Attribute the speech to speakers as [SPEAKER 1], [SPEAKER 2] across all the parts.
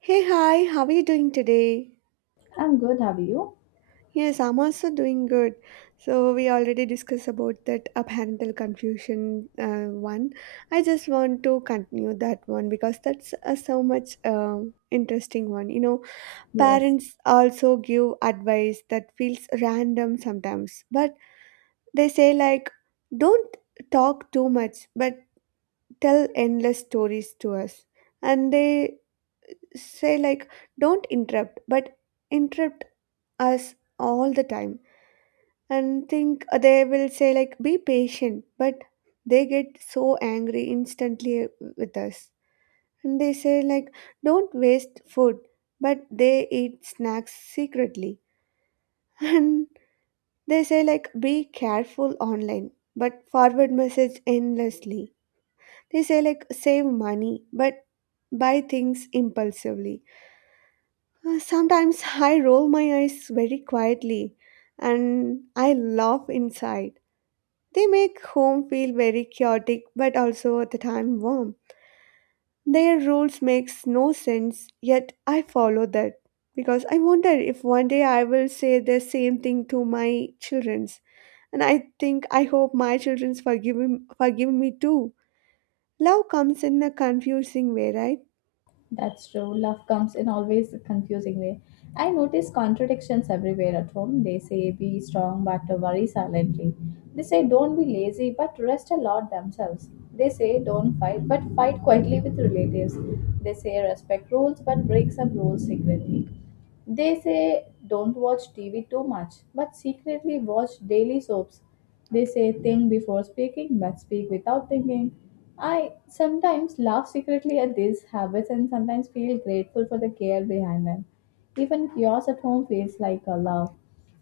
[SPEAKER 1] Hey, hi, how are you doing today?
[SPEAKER 2] I'm good, have you?
[SPEAKER 1] Yes, I'm also doing good. So, we already discussed about that parental confusion one. I just want to continue that one because that's a so much interesting one. You know,
[SPEAKER 2] Yes.
[SPEAKER 1] parents also give advice that feels random sometimes, but they say, like, don't talk too much, but tell endless stories to us. And they say, like, don't interrupt, but interrupt us all the time and think they will say like be patient but they get so angry instantly with us, and they say like don't waste food but they eat snacks secretly and they say like be careful online but forward message endlessly. They say like save money but buy things impulsively. Sometimes I roll my eyes very quietly and I laugh inside. They make home feel very chaotic but also at the time warm. Their rules makes no sense, yet I follow that because I wonder if one day I will say the same thing to my children's. And I think I hope my children's forgive me too. Love comes in a confusing way, right?
[SPEAKER 2] That's true. Love comes in always a confusing way. I notice contradictions everywhere at home. They say be strong but worry silently. They say don't be lazy but rest a lot themselves. They say don't fight but fight quietly with relatives. They say respect rules but break some rules secretly. They say don't watch TV too much, but secretly watch daily soaps. They say think before speaking, but speak without thinking. I sometimes laugh secretly at these habits and sometimes feel grateful for the care behind them. Even chaos at home feels like a love.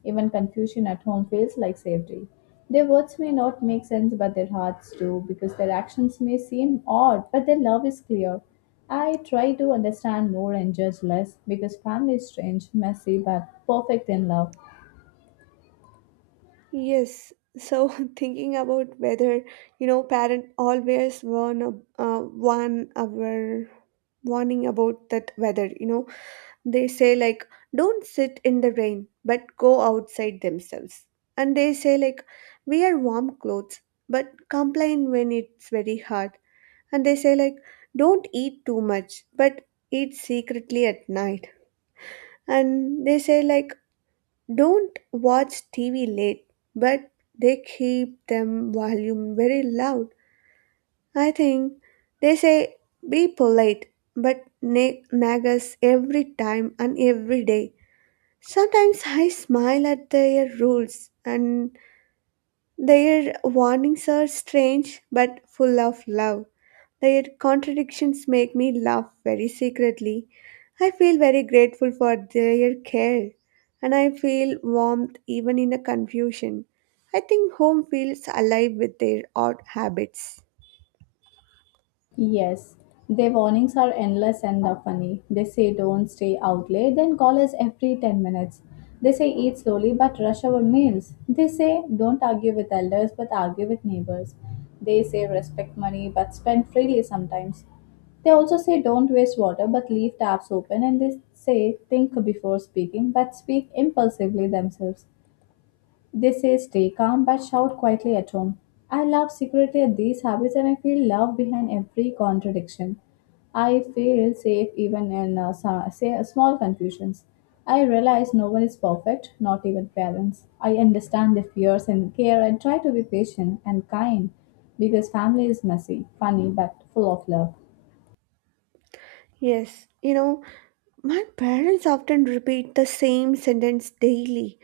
[SPEAKER 2] Even confusion at home feels like safety. Their words may not make sense, but their hearts do, because their actions may seem odd, but their love is clear. I try to understand more and judge less, because family is strange, messy, but perfect in love.
[SPEAKER 1] Yes. So thinking about whether you know parent always warn our warning about that weather, you know. They say like don't sit in the rain but go outside themselves. And they say like wear warm clothes but complain when it's very hot. And they say like don't eat too much but eat secretly at night. And they say like don't watch TV late but they keep them volume very loud. I think they say be polite but nag us every time and every day. Sometimes I smile at their rules, and their warnings are strange but full of love. Their contradictions make me laugh very secretly. I feel very grateful for their care, and I feel warmth even in a confusion. I think home feels alive with their odd habits.
[SPEAKER 2] Yes, their warnings are endless and are funny. They say don't stay out late, then call us every 10 minutes. They say eat slowly but rush our meals. They say don't argue with elders but argue with neighbors. They say respect money but spend freely sometimes. They also say don't waste water but leave taps open and they say think before speaking but speak impulsively themselves. They say stay calm but shout quietly at home. I laugh secretly at these habits and I feel love behind every contradiction. I feel safe even in small confusions. I realize no one is perfect, not even parents. I understand their fears and care and try to be patient and kind because family is messy, funny, but full of love.
[SPEAKER 1] Yes, you know, my parents often repeat the same sentence daily.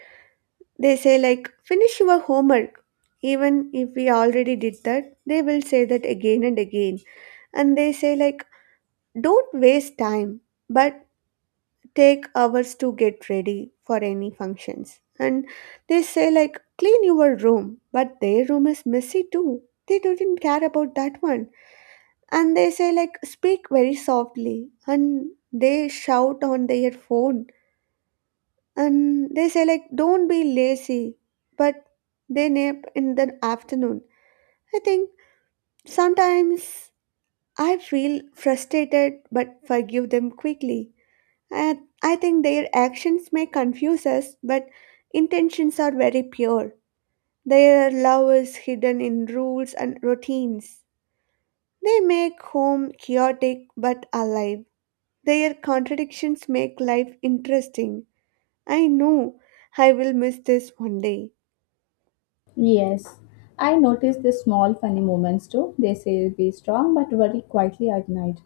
[SPEAKER 1] They say, like, finish your homework. Even if we already did that, they will say that again and again. And they say, like, don't waste time, but take hours to get ready for any functions. And they say, like, clean your room, but their room is messy too. They didn't care about that one. And they say, like, speak very softly. And they shout on their phone, and they say like don't be lazy but they nap in the afternoon. I think sometimes I feel frustrated but forgive them quickly, and I think their actions may confuse us but intentions are very pure. Their love is hidden in rules and routines. They make home chaotic but alive. Their contradictions make life interesting. I know I will miss this one day.
[SPEAKER 2] Yes, I notice the small funny moments too. They say be strong but worry quietly at night.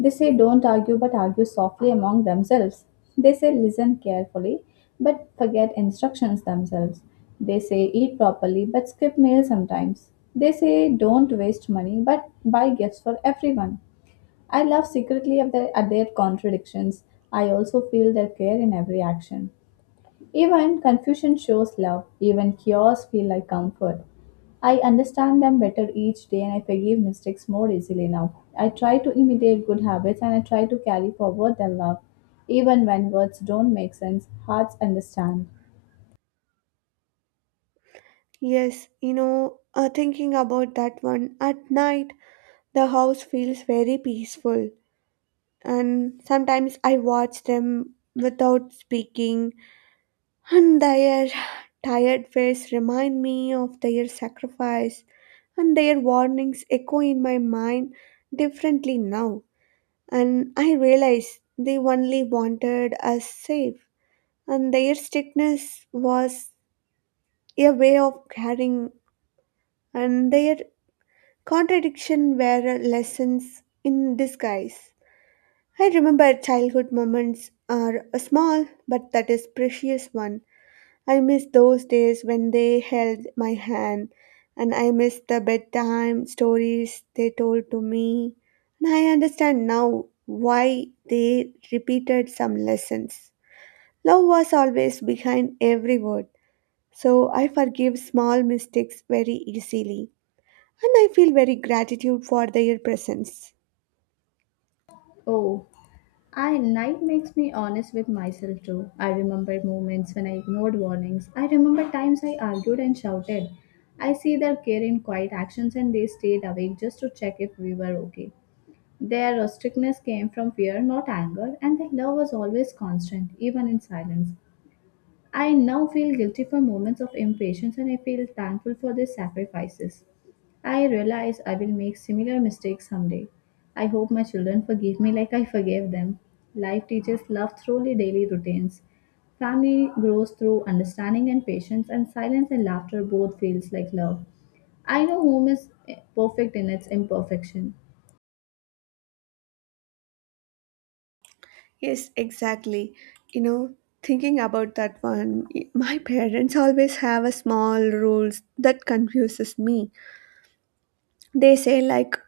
[SPEAKER 2] They say don't argue but argue softly among themselves. They say listen carefully but forget instructions themselves. They say eat properly but skip meals sometimes. They say don't waste money but buy gifts for everyone. I love secretly at their contradictions. I also feel their care in every action. Even confusion shows love, even chaos feel like comfort. I understand them better each day and I forgive mistakes more easily now. I try to imitate good habits and I try to carry forward their love. Even when words don't make sense, hearts understand.
[SPEAKER 1] Yes, you know, thinking about that one, at night the house feels very peaceful, and sometimes I watch them without speaking, and their tired face remind me of their sacrifice, and their warnings echo in my mind differently now, and I realize they only wanted us safe, and their strictness was a way of caring, and their contradiction were lessons in disguise. I remember childhood moments are a small, but that is precious one. I miss those days when they held my hand, and I miss the bedtime stories they told to me. And I understand now why they repeated some lessons. Love was always behind every word, so I forgive small mistakes very easily, and I feel very gratitude for their presence.
[SPEAKER 2] Oh, I night makes me honest with myself too. I remember moments when I ignored warnings. I remember times I argued and shouted. I see their care in quiet actions and they stayed awake just to check if we were okay. Their rusticness came from fear, not anger, and their love was always constant, even in silence. I now feel guilty for moments of impatience and I feel thankful for their sacrifices. I realize I will make similar mistakes someday. I hope my children forgive me like I forgave them. Life teaches love through the daily routines. Family grows through understanding and patience, and silence and laughter both feels like love. I know home is perfect in its imperfection.
[SPEAKER 1] Yes, exactly. You know, thinking about that one, my parents always have a small rules that confuses me. They say like,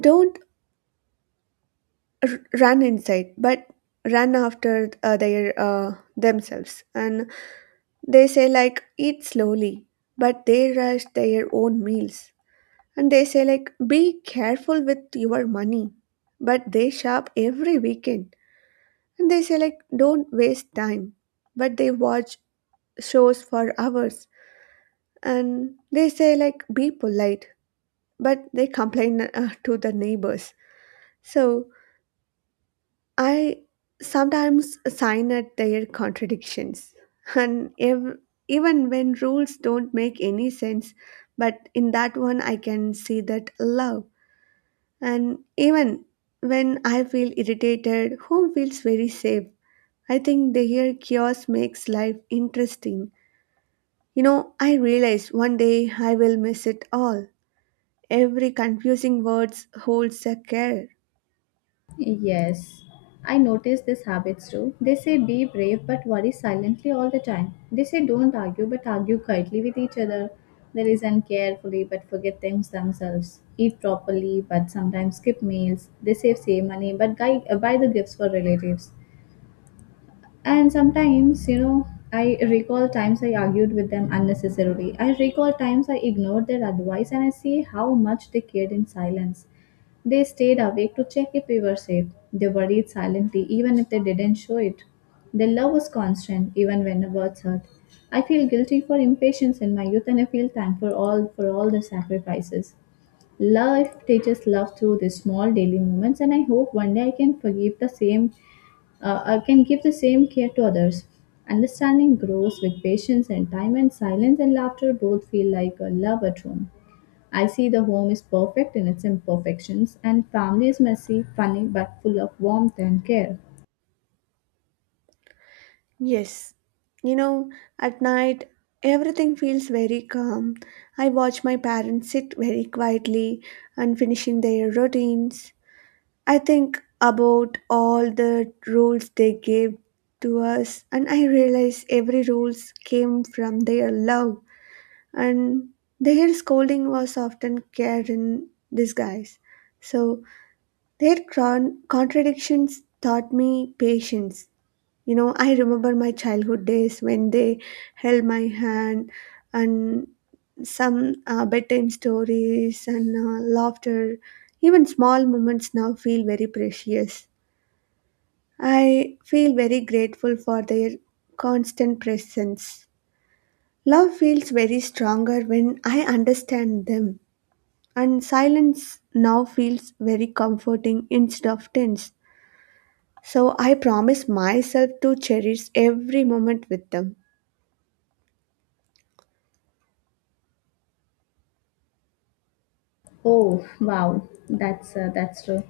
[SPEAKER 1] don't run inside, but run after their themselves, and they say like, eat slowly, but they rush their own meals, and they say like, be careful with your money, but they shop every weekend, and they say like, don't waste time, but they watch shows for hours, and they say like be polite but they complain to the neighbors. So I sometimes sign at their contradictions, and even when rules don't make any sense, but in that one I can see that love. And even when I feel irritated, home feels very safe. I think the here chaos makes life interesting. You know, I realized one day I will miss it all. Every confusing words holds a care.
[SPEAKER 2] Yes, I notice these habits too. They say be brave but worry silently all the time. They say don't argue but argue quietly with each other. They listen carefully but forget things themselves. Eat properly but sometimes skip meals. They save money but buy the gifts for relatives. And sometimes, you know, I recall times I argued with them unnecessarily. I recall times I ignored their advice and I see how much they cared in silence. They stayed awake to check if we were safe. They worried silently, even if they didn't show it. Their love was constant, even when the words hurt. I feel guilty for impatience in my youth, and I feel thankful all for all the sacrifices. Life teaches love through these small daily moments, and I hope one day I can forgive the same, I can give the same care to others. Understanding grows with patience and time, and silence and laughter both feel like a love at home. I see the home is perfect in its imperfections, and family is messy, funny, but full of warmth and care.
[SPEAKER 1] Yes. You know, at night everything feels very calm. I watch my parents sit very quietly and finishing their routines. I think about all the rules they gave to us, and I realize every rules came from their love, and their scolding was often care in disguise. So their contradictions taught me patience. You know, I remember my childhood days when they held my hand and some bedtime stories and laughter. Even small moments now feel very precious. I feel very grateful for their constant presence. Love feels very stronger when I understand them, and silence now feels very comforting instead of tense. So I promise myself to cherish every moment with them.
[SPEAKER 2] Oh, wow, that's true.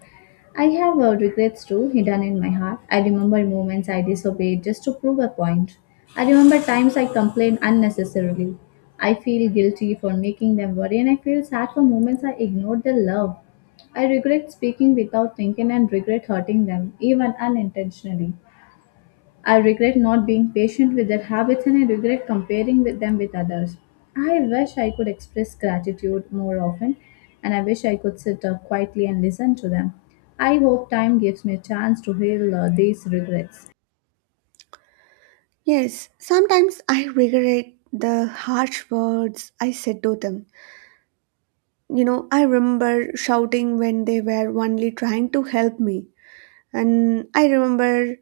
[SPEAKER 2] I have regrets too hidden in my heart. I remember moments I disobeyed just to prove a point. I remember times I complained unnecessarily. I feel guilty for making them worry, and I feel sad for moments I ignored their love. I regret speaking without thinking and regret hurting them, even unintentionally. I regret not being patient with their habits and I regret comparing with them with others. I wish I could express gratitude more often and I wish I could sit up quietly and listen to them. I hope time gives me a chance to heal these regrets.
[SPEAKER 1] Yes, sometimes I regret the harsh words I said to them. You know, I remember shouting when they were only trying to help me, and I remember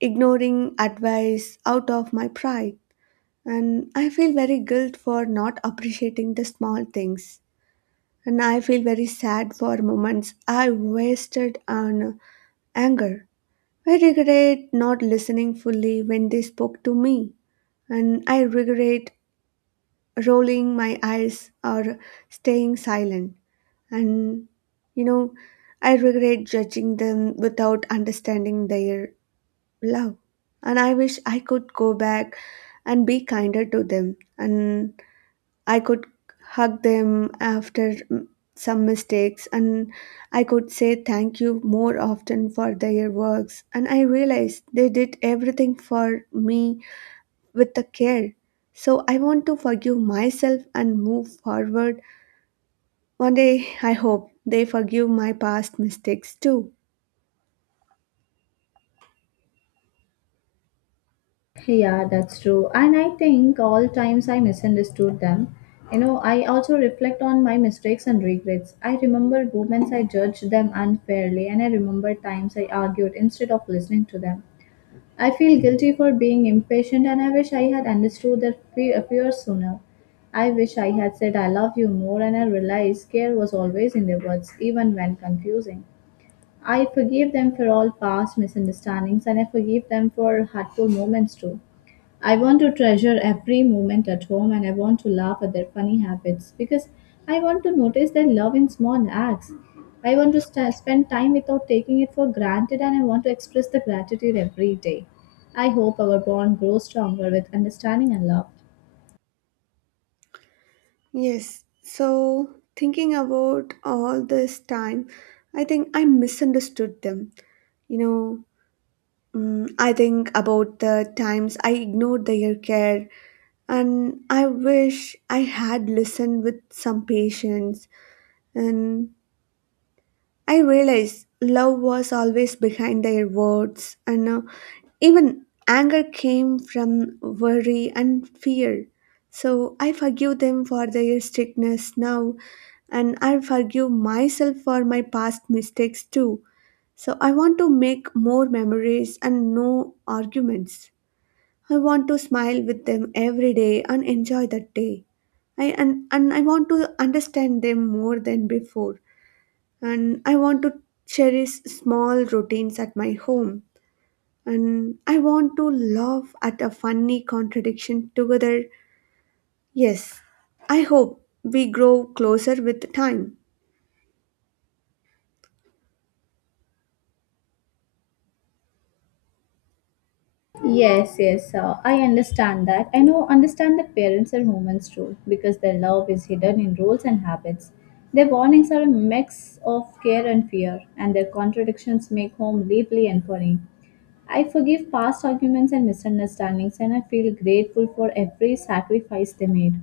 [SPEAKER 1] ignoring advice out of my pride. And I feel very guilt for not appreciating the small things. And I feel very sad for moments I wasted on anger. I regret not listening fully when they spoke to me, and I regret rolling my eyes or staying silent. And you know, I regret judging them without understanding their love. And I wish I could go back and be kinder to them, and I could hug them after some mistakes, and I could say thank you more often for their works. And I realized they did everything for me with the care. So I want to forgive myself and move forward. One day I hope they forgive my past mistakes too.
[SPEAKER 2] Yeah, that's true. And I think all times I misunderstood them. You know, I also reflect on my mistakes and regrets. I remember moments I judged them unfairly, and I remember times I argued instead of listening to them. I feel guilty for being impatient and I wish I had understood their fear sooner. I wish I had said I love you more and I realized care was always in their words, even when confusing. I forgive them for all past misunderstandings and I forgive them for hurtful moments too. I want to treasure every moment at home and I want to laugh at their funny habits because I want to notice their love in small acts. I want to spend time without taking it for granted and I want to express the gratitude every day. I hope our bond grows stronger with understanding and love.
[SPEAKER 1] Yes. So thinking about all this time, I think I misunderstood them. You know, I think about the times I ignored their care, and I wish I had listened with some patience. And I realized love was always behind their words, and even anger came from worry and fear. So I forgive them for their strictness now, and I forgive myself for my past mistakes too. So I want to make more memories and no arguments. I want to smile with them every day and enjoy that day. I and I want to understand them more than before. And I want to cherish small routines at my home. And I want to laugh at a funny contradiction together. Yes. I hope we grow closer with time.
[SPEAKER 2] Yes, I understand that. I know, understand that parents are humans too, because their love is hidden in rules and habits. Their warnings are a mix of care and fear, and their contradictions make home lively and funny. I forgive past arguments and misunderstandings, and I feel grateful for every sacrifice they made.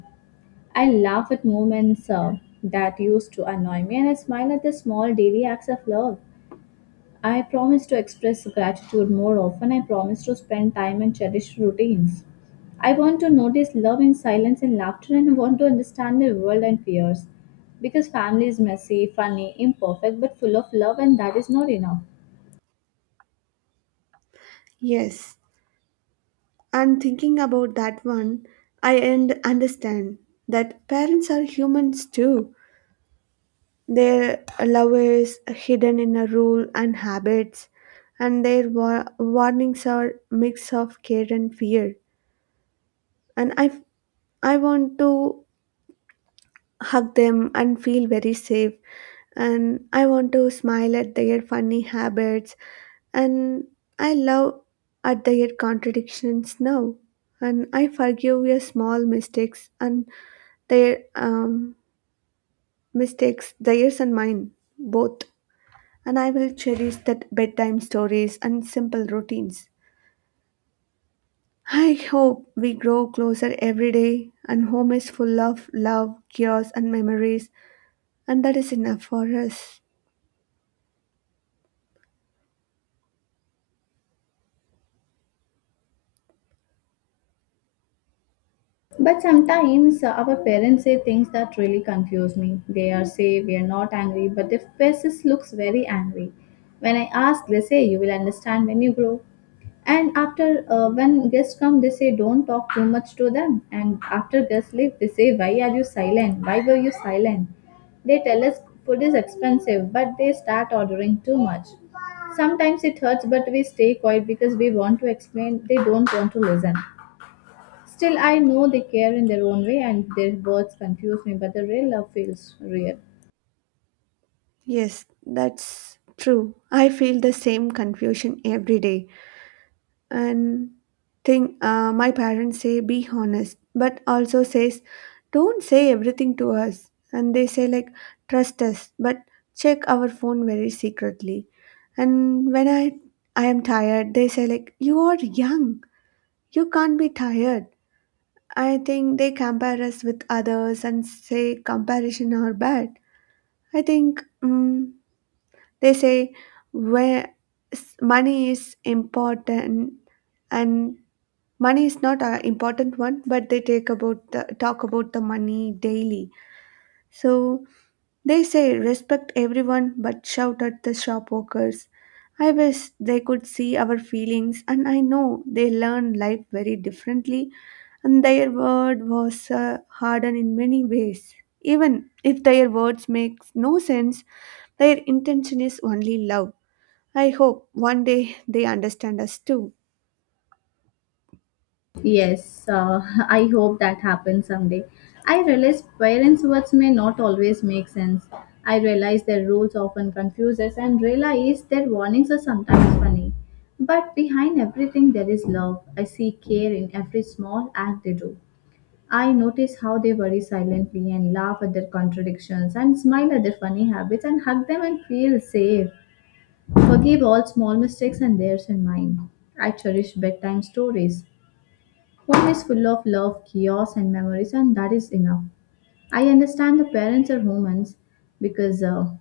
[SPEAKER 2] I laugh at moments that used to annoy me, and I smile at the small daily acts of love. I promise to express gratitude more often. I promise to spend time and cherish routines. I want to notice love in silence and laughter, and I want to understand the world and fears. Because family is messy, funny, imperfect, but full of love, and that is not enough.
[SPEAKER 1] Yes. And thinking about that one, I and understand that parents are humans too. Their love is hidden in a rule and habits, and their warnings are mix of care and fear. And I, I want to hug them and feel very safe. And I want to smile at their funny habits. And I love at their contradictions now. And I forgive your small mistakes and their mistakes, theirs and mine, both. And I will cherish that bedtime stories and simple routines. I hope we grow closer every day and home is full of love, chaos, and memories, and that is enough for us.
[SPEAKER 2] But sometimes our parents say things that really confuse me. They are say we are not angry, but their faces looks very angry. When I ask, they say you will understand when you grow. And after when guests come, they say don't talk too much to them. And after guests leave, they say why are you silent? Why were you silent? They tell us food is expensive, but they start ordering too much. Sometimes it hurts, but we stay quiet because we want to explain. They don't want to listen. Still, I know they care in their own way, and their words confuse me, but the real love feels real.
[SPEAKER 1] Yes, that's true. I feel the same confusion every day. And thing my parents say be honest but also says don't say everything to us, and they say like trust us but check our phone very secretly. And when I am tired, they say like you are young, you can't be tired. I think they compare us with others and say comparison are bad. I think they say where money is important, and money is not an important one, but they take about the talk about the money daily. So they say respect everyone but shout at the shop workers. I wish they could see our feelings, and I know they learn life very differently, and their word was hardened in many ways. Even if their words makes no sense, their intention is only love. I hope one day they understand us too.
[SPEAKER 2] Yes, I hope that happens someday. I realize parents' words may not always make sense. I realize their rules often confuse us and realize their warnings are sometimes funny. But behind everything, there is love. I see care in every small act they do. I notice how they worry silently and laugh at their contradictions and smile at their funny habits and hug them and feel safe. Forgive all small mistakes and theirs and mine. I cherish bedtime stories. Home is full of love, chaos, and memories, and that is enough. I understand the parents are humans because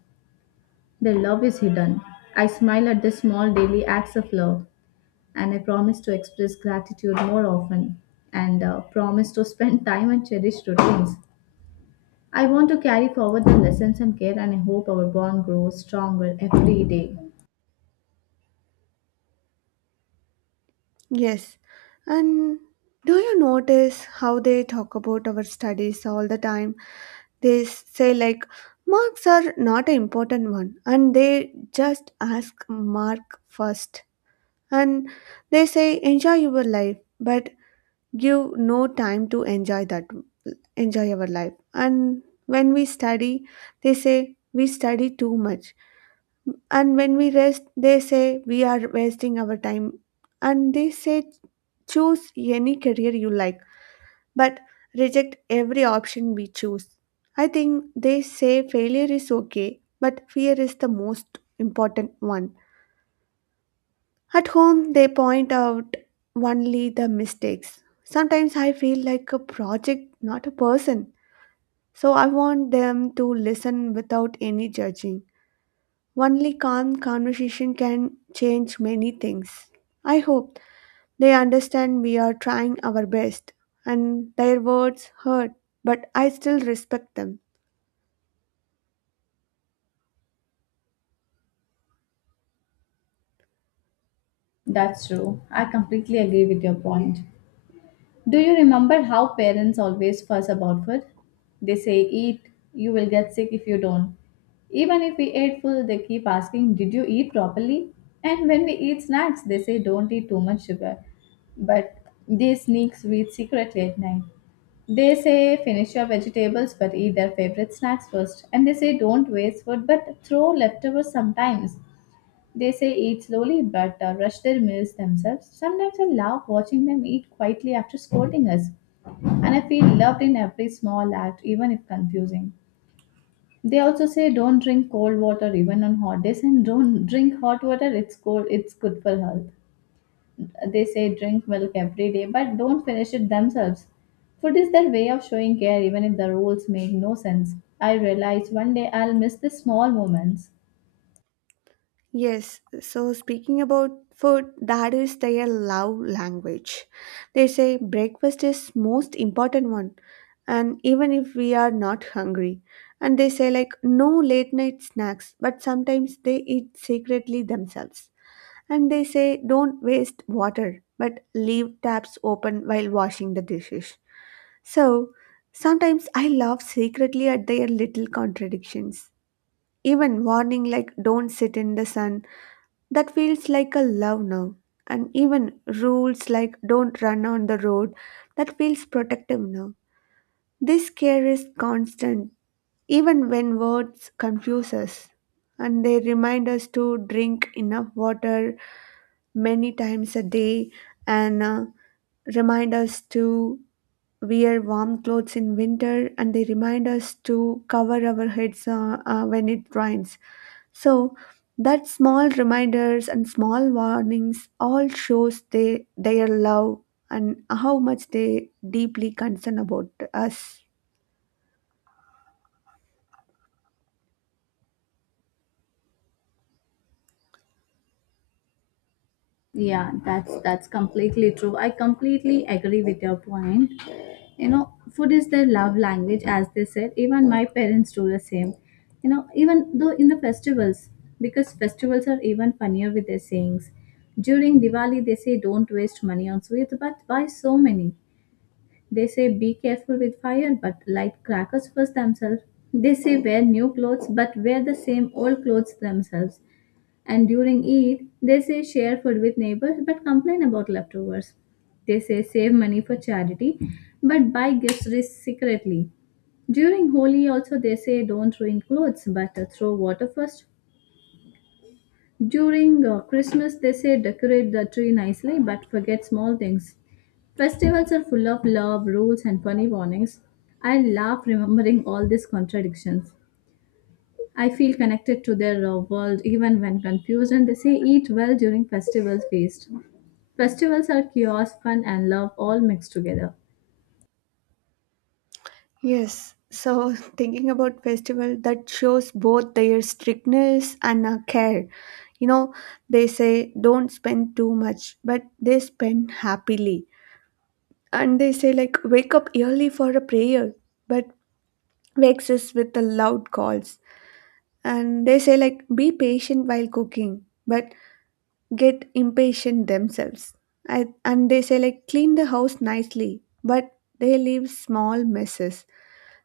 [SPEAKER 2] their love is hidden. I smile at the small daily acts of love, and I promise to express gratitude more often, and promise to spend time and cherish routines. I want to carry forward the lessons and care, and I hope our bond grows stronger every day.
[SPEAKER 1] Yes. And do you notice how they talk about our studies all the time? They say, like, marks are not an important one, and they just ask mark first. And they say, enjoy your life, but give no time to enjoy our life. And when we study, they say, we study too much. And when we rest, they say we are wasting our time. And they say choose any career you like, but reject every option we choose. I think they say failure is okay, but fear is the most important one. At home, they point out only the mistakes. Sometimes I feel like a project, not a person. So I want them to listen without any judging. Only calm conversation can change many things. I hope they understand we are trying our best and their words hurt, but I still respect them.
[SPEAKER 2] That's true. I completely agree with your point. Do you remember how parents always fuss about food? They say, "Eat, you will get sick if you don't." Even if we ate full, they keep asking, "Did you eat properly?" And when we eat snacks, they say, "Don't eat too much sugar." But they sneak sweets secretly at night. They say, "Finish your vegetables," but eat their favorite snacks first. And they say, "Don't waste food," but throw leftovers sometimes. They say eat slowly but rush their meals themselves. Sometimes I love watching them eat quietly after scolding us and I feel loved in every small act, even if confusing. They also say don't drink cold water even on hot days, and don't drink hot water, it's cold, it's good for health. They say drink milk every day, but don't finish it themselves. Food is their way of showing care, even if the rules make no sense. I realize one day I'll miss the small moments.
[SPEAKER 1] Yes, so speaking about food, that is their love language. They say breakfast is most important one and even if we are not hungry. And they say like no late night snacks, but sometimes they eat secretly themselves. And they say don't waste water, but leave taps open while washing the dishes. So sometimes I laugh secretly at their little contradictions. Even warning like don't sit in the sun, that feels like a love now. And even rules like don't run on the road, that feels protective now. This care is constant, even when words confuse us. And they remind us to drink enough water, many times a day and remind us to wear warm clothes in winter, and they remind us to cover our heads when it rains, so that small reminders and small warnings all shows they, their love and how much they deeply concern about us.
[SPEAKER 2] Yeah, that's completely true. I completely agree with your point. You know, food is their love language, as they said. Even my parents do the same, you know, even though in the festivals, because festivals are even funnier with their sayings. During Diwali, they say don't waste money on sweets but buy so many. They say be careful with fire but light crackers first themselves. They say wear new clothes but wear the same old clothes themselves. And during Eid, they say share food with neighbors but complain about leftovers. They say save money for charity but buy gifts secretly. During Holi, also, they say don't ruin clothes but throw water first. During Christmas, they say decorate the tree nicely but forget small things. Festivals are full of love, rules, and funny warnings. I laugh remembering all these contradictions. I feel connected to their world even when confused, and they say eat well during festival feast. Festivals are chaos, fun, and love all mixed together.
[SPEAKER 1] Yes, so thinking about festival that shows both their strictness and care. You know, they say don't spend too much, but they spend happily. And they say like wake up early for a prayer, but wakes us with the loud calls. And they say like be patient while cooking, but get impatient themselves. And they say like clean the house nicely, but they leave small messes.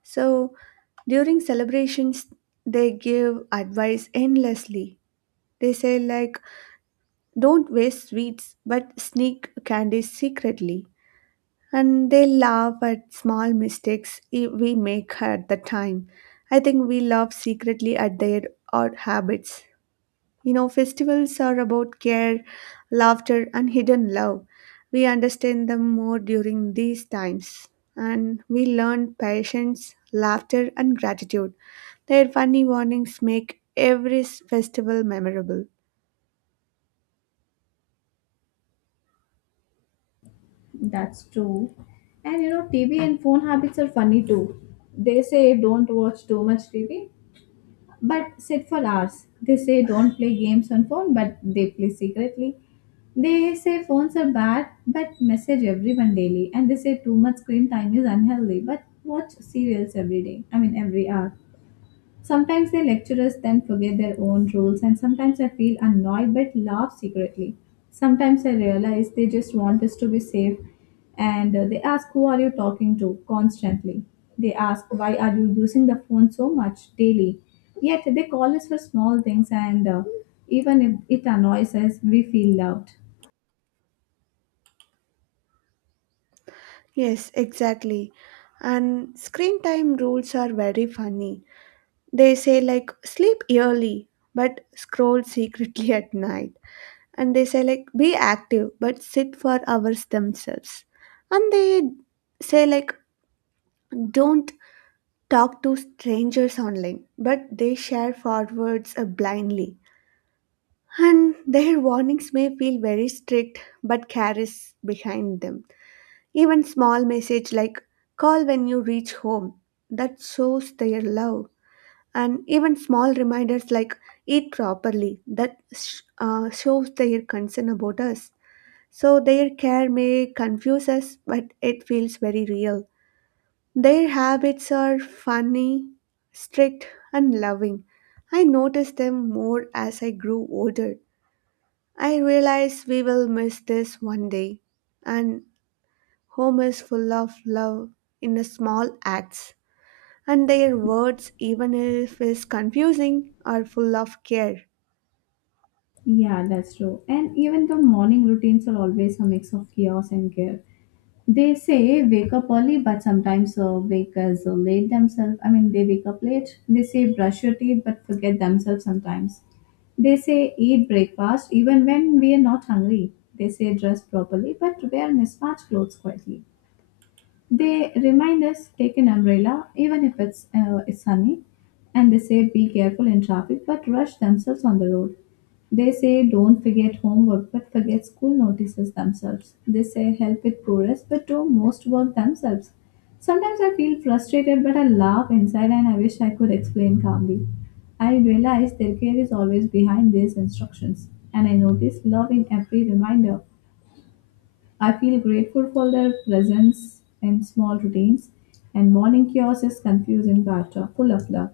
[SPEAKER 1] So during celebrations, they give advice endlessly. They say, like, don't waste sweets, but sneak candies secretly. And they laugh at small mistakes we make at the time. I think we laugh secretly at their odd habits. You know, festivals are about care, laughter, and hidden love. We understand them more during these times, and we learn patience, laughter, and gratitude. Their funny warnings make every festival memorable.
[SPEAKER 2] That's true. And you know, TV and phone habits are funny too. They say don't watch too much TV, but sit for hours. They say don't play games on phone, but they play secretly. They say phones are bad, but message everyone daily. And they say too much screen time is unhealthy, but watch serials every day. I mean, every hour. Sometimes their lecturers then forget their own rules, and sometimes I feel annoyed but laugh secretly. Sometimes I realize they just want us to be safe, and they ask, "Who are you talking to?" constantly. They ask, "Why are you using the phone so much daily?" Yet they call us for small things, and even if it annoys us, we feel loved.
[SPEAKER 1] Yes, exactly. And screen time rules are very funny. They say, like, sleep early, but scroll secretly at night. And they say like be active but sit for hours themselves, and they say like don't talk to strangers online but they share forwards blindly, and their warnings may feel very strict but care is behind them. Even small message like call when you reach home, that shows their love, and even small reminders like eat properly, that shows their concern about us. So their care may confuse us, but it feels very real. Their habits are funny, strict, and loving. I noticed them more as I grew older. I realize we will miss this one day. And home is full of love in the small acts. And their words, even if it's confusing, are full of care.
[SPEAKER 2] Yeah, that's true. And even the morning routines are always a mix of chaos and care. They say wake up early, but sometimes wake as late themselves. I mean, they wake up late. They say brush your teeth, but forget themselves sometimes. They say eat breakfast even when we are not hungry. They say dress properly, but wear mismatched clothes quietly. They remind us take an umbrella even if it's sunny, and they say be careful in traffic but rush themselves on the road. They say don't forget homework but forget school notices themselves. They say help with poorest but do most work themselves. Sometimes I feel frustrated but I laugh inside and I wish I could explain calmly. I realize their care is always behind these instructions and I notice love in every reminder. I feel grateful for their presence in small routines, and morning chaos is confusing but full of love.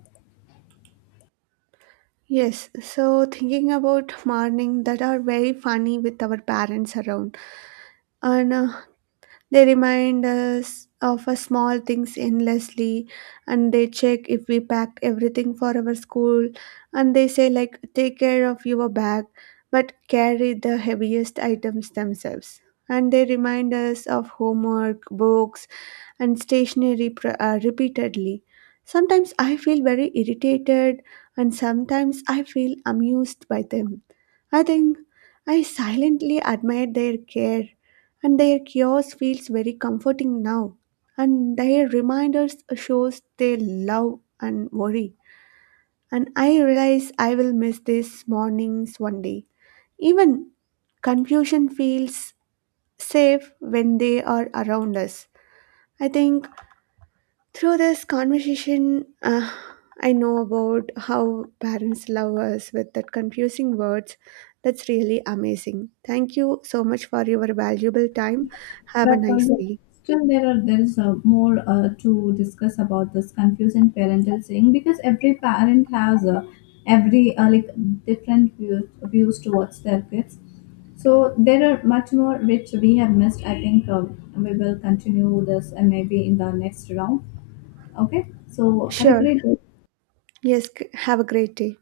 [SPEAKER 1] Yes, so thinking about morning that are very funny with our parents around. And they remind us of our small things endlessly, and they check if we packed everything for our school, and they say like take care of your bag but carry the heaviest items themselves. And they remind us of homework, books and stationery repeatedly. Sometimes I feel very irritated and sometimes I feel amused by them. I think I silently admired their care, and their chaos feels very comforting now. And their reminders shows their love and worry. And I realize I will miss these mornings one day. Even confusion feels safe when they are around us. I think through this conversation, I know about how parents love us with that confusing words. That's really amazing. Thank you so much for your valuable time. Have a
[SPEAKER 2] But
[SPEAKER 1] nice
[SPEAKER 2] yeah,
[SPEAKER 1] day.
[SPEAKER 2] still, there is more to discuss about this confusing parental saying, because every parent has every like different views towards their kids. So there are much more which we have missed. I think we will continue this, and maybe in the next round. Okay. So have a
[SPEAKER 1] Sure.
[SPEAKER 2] great day.
[SPEAKER 1] Yes. Have a great day.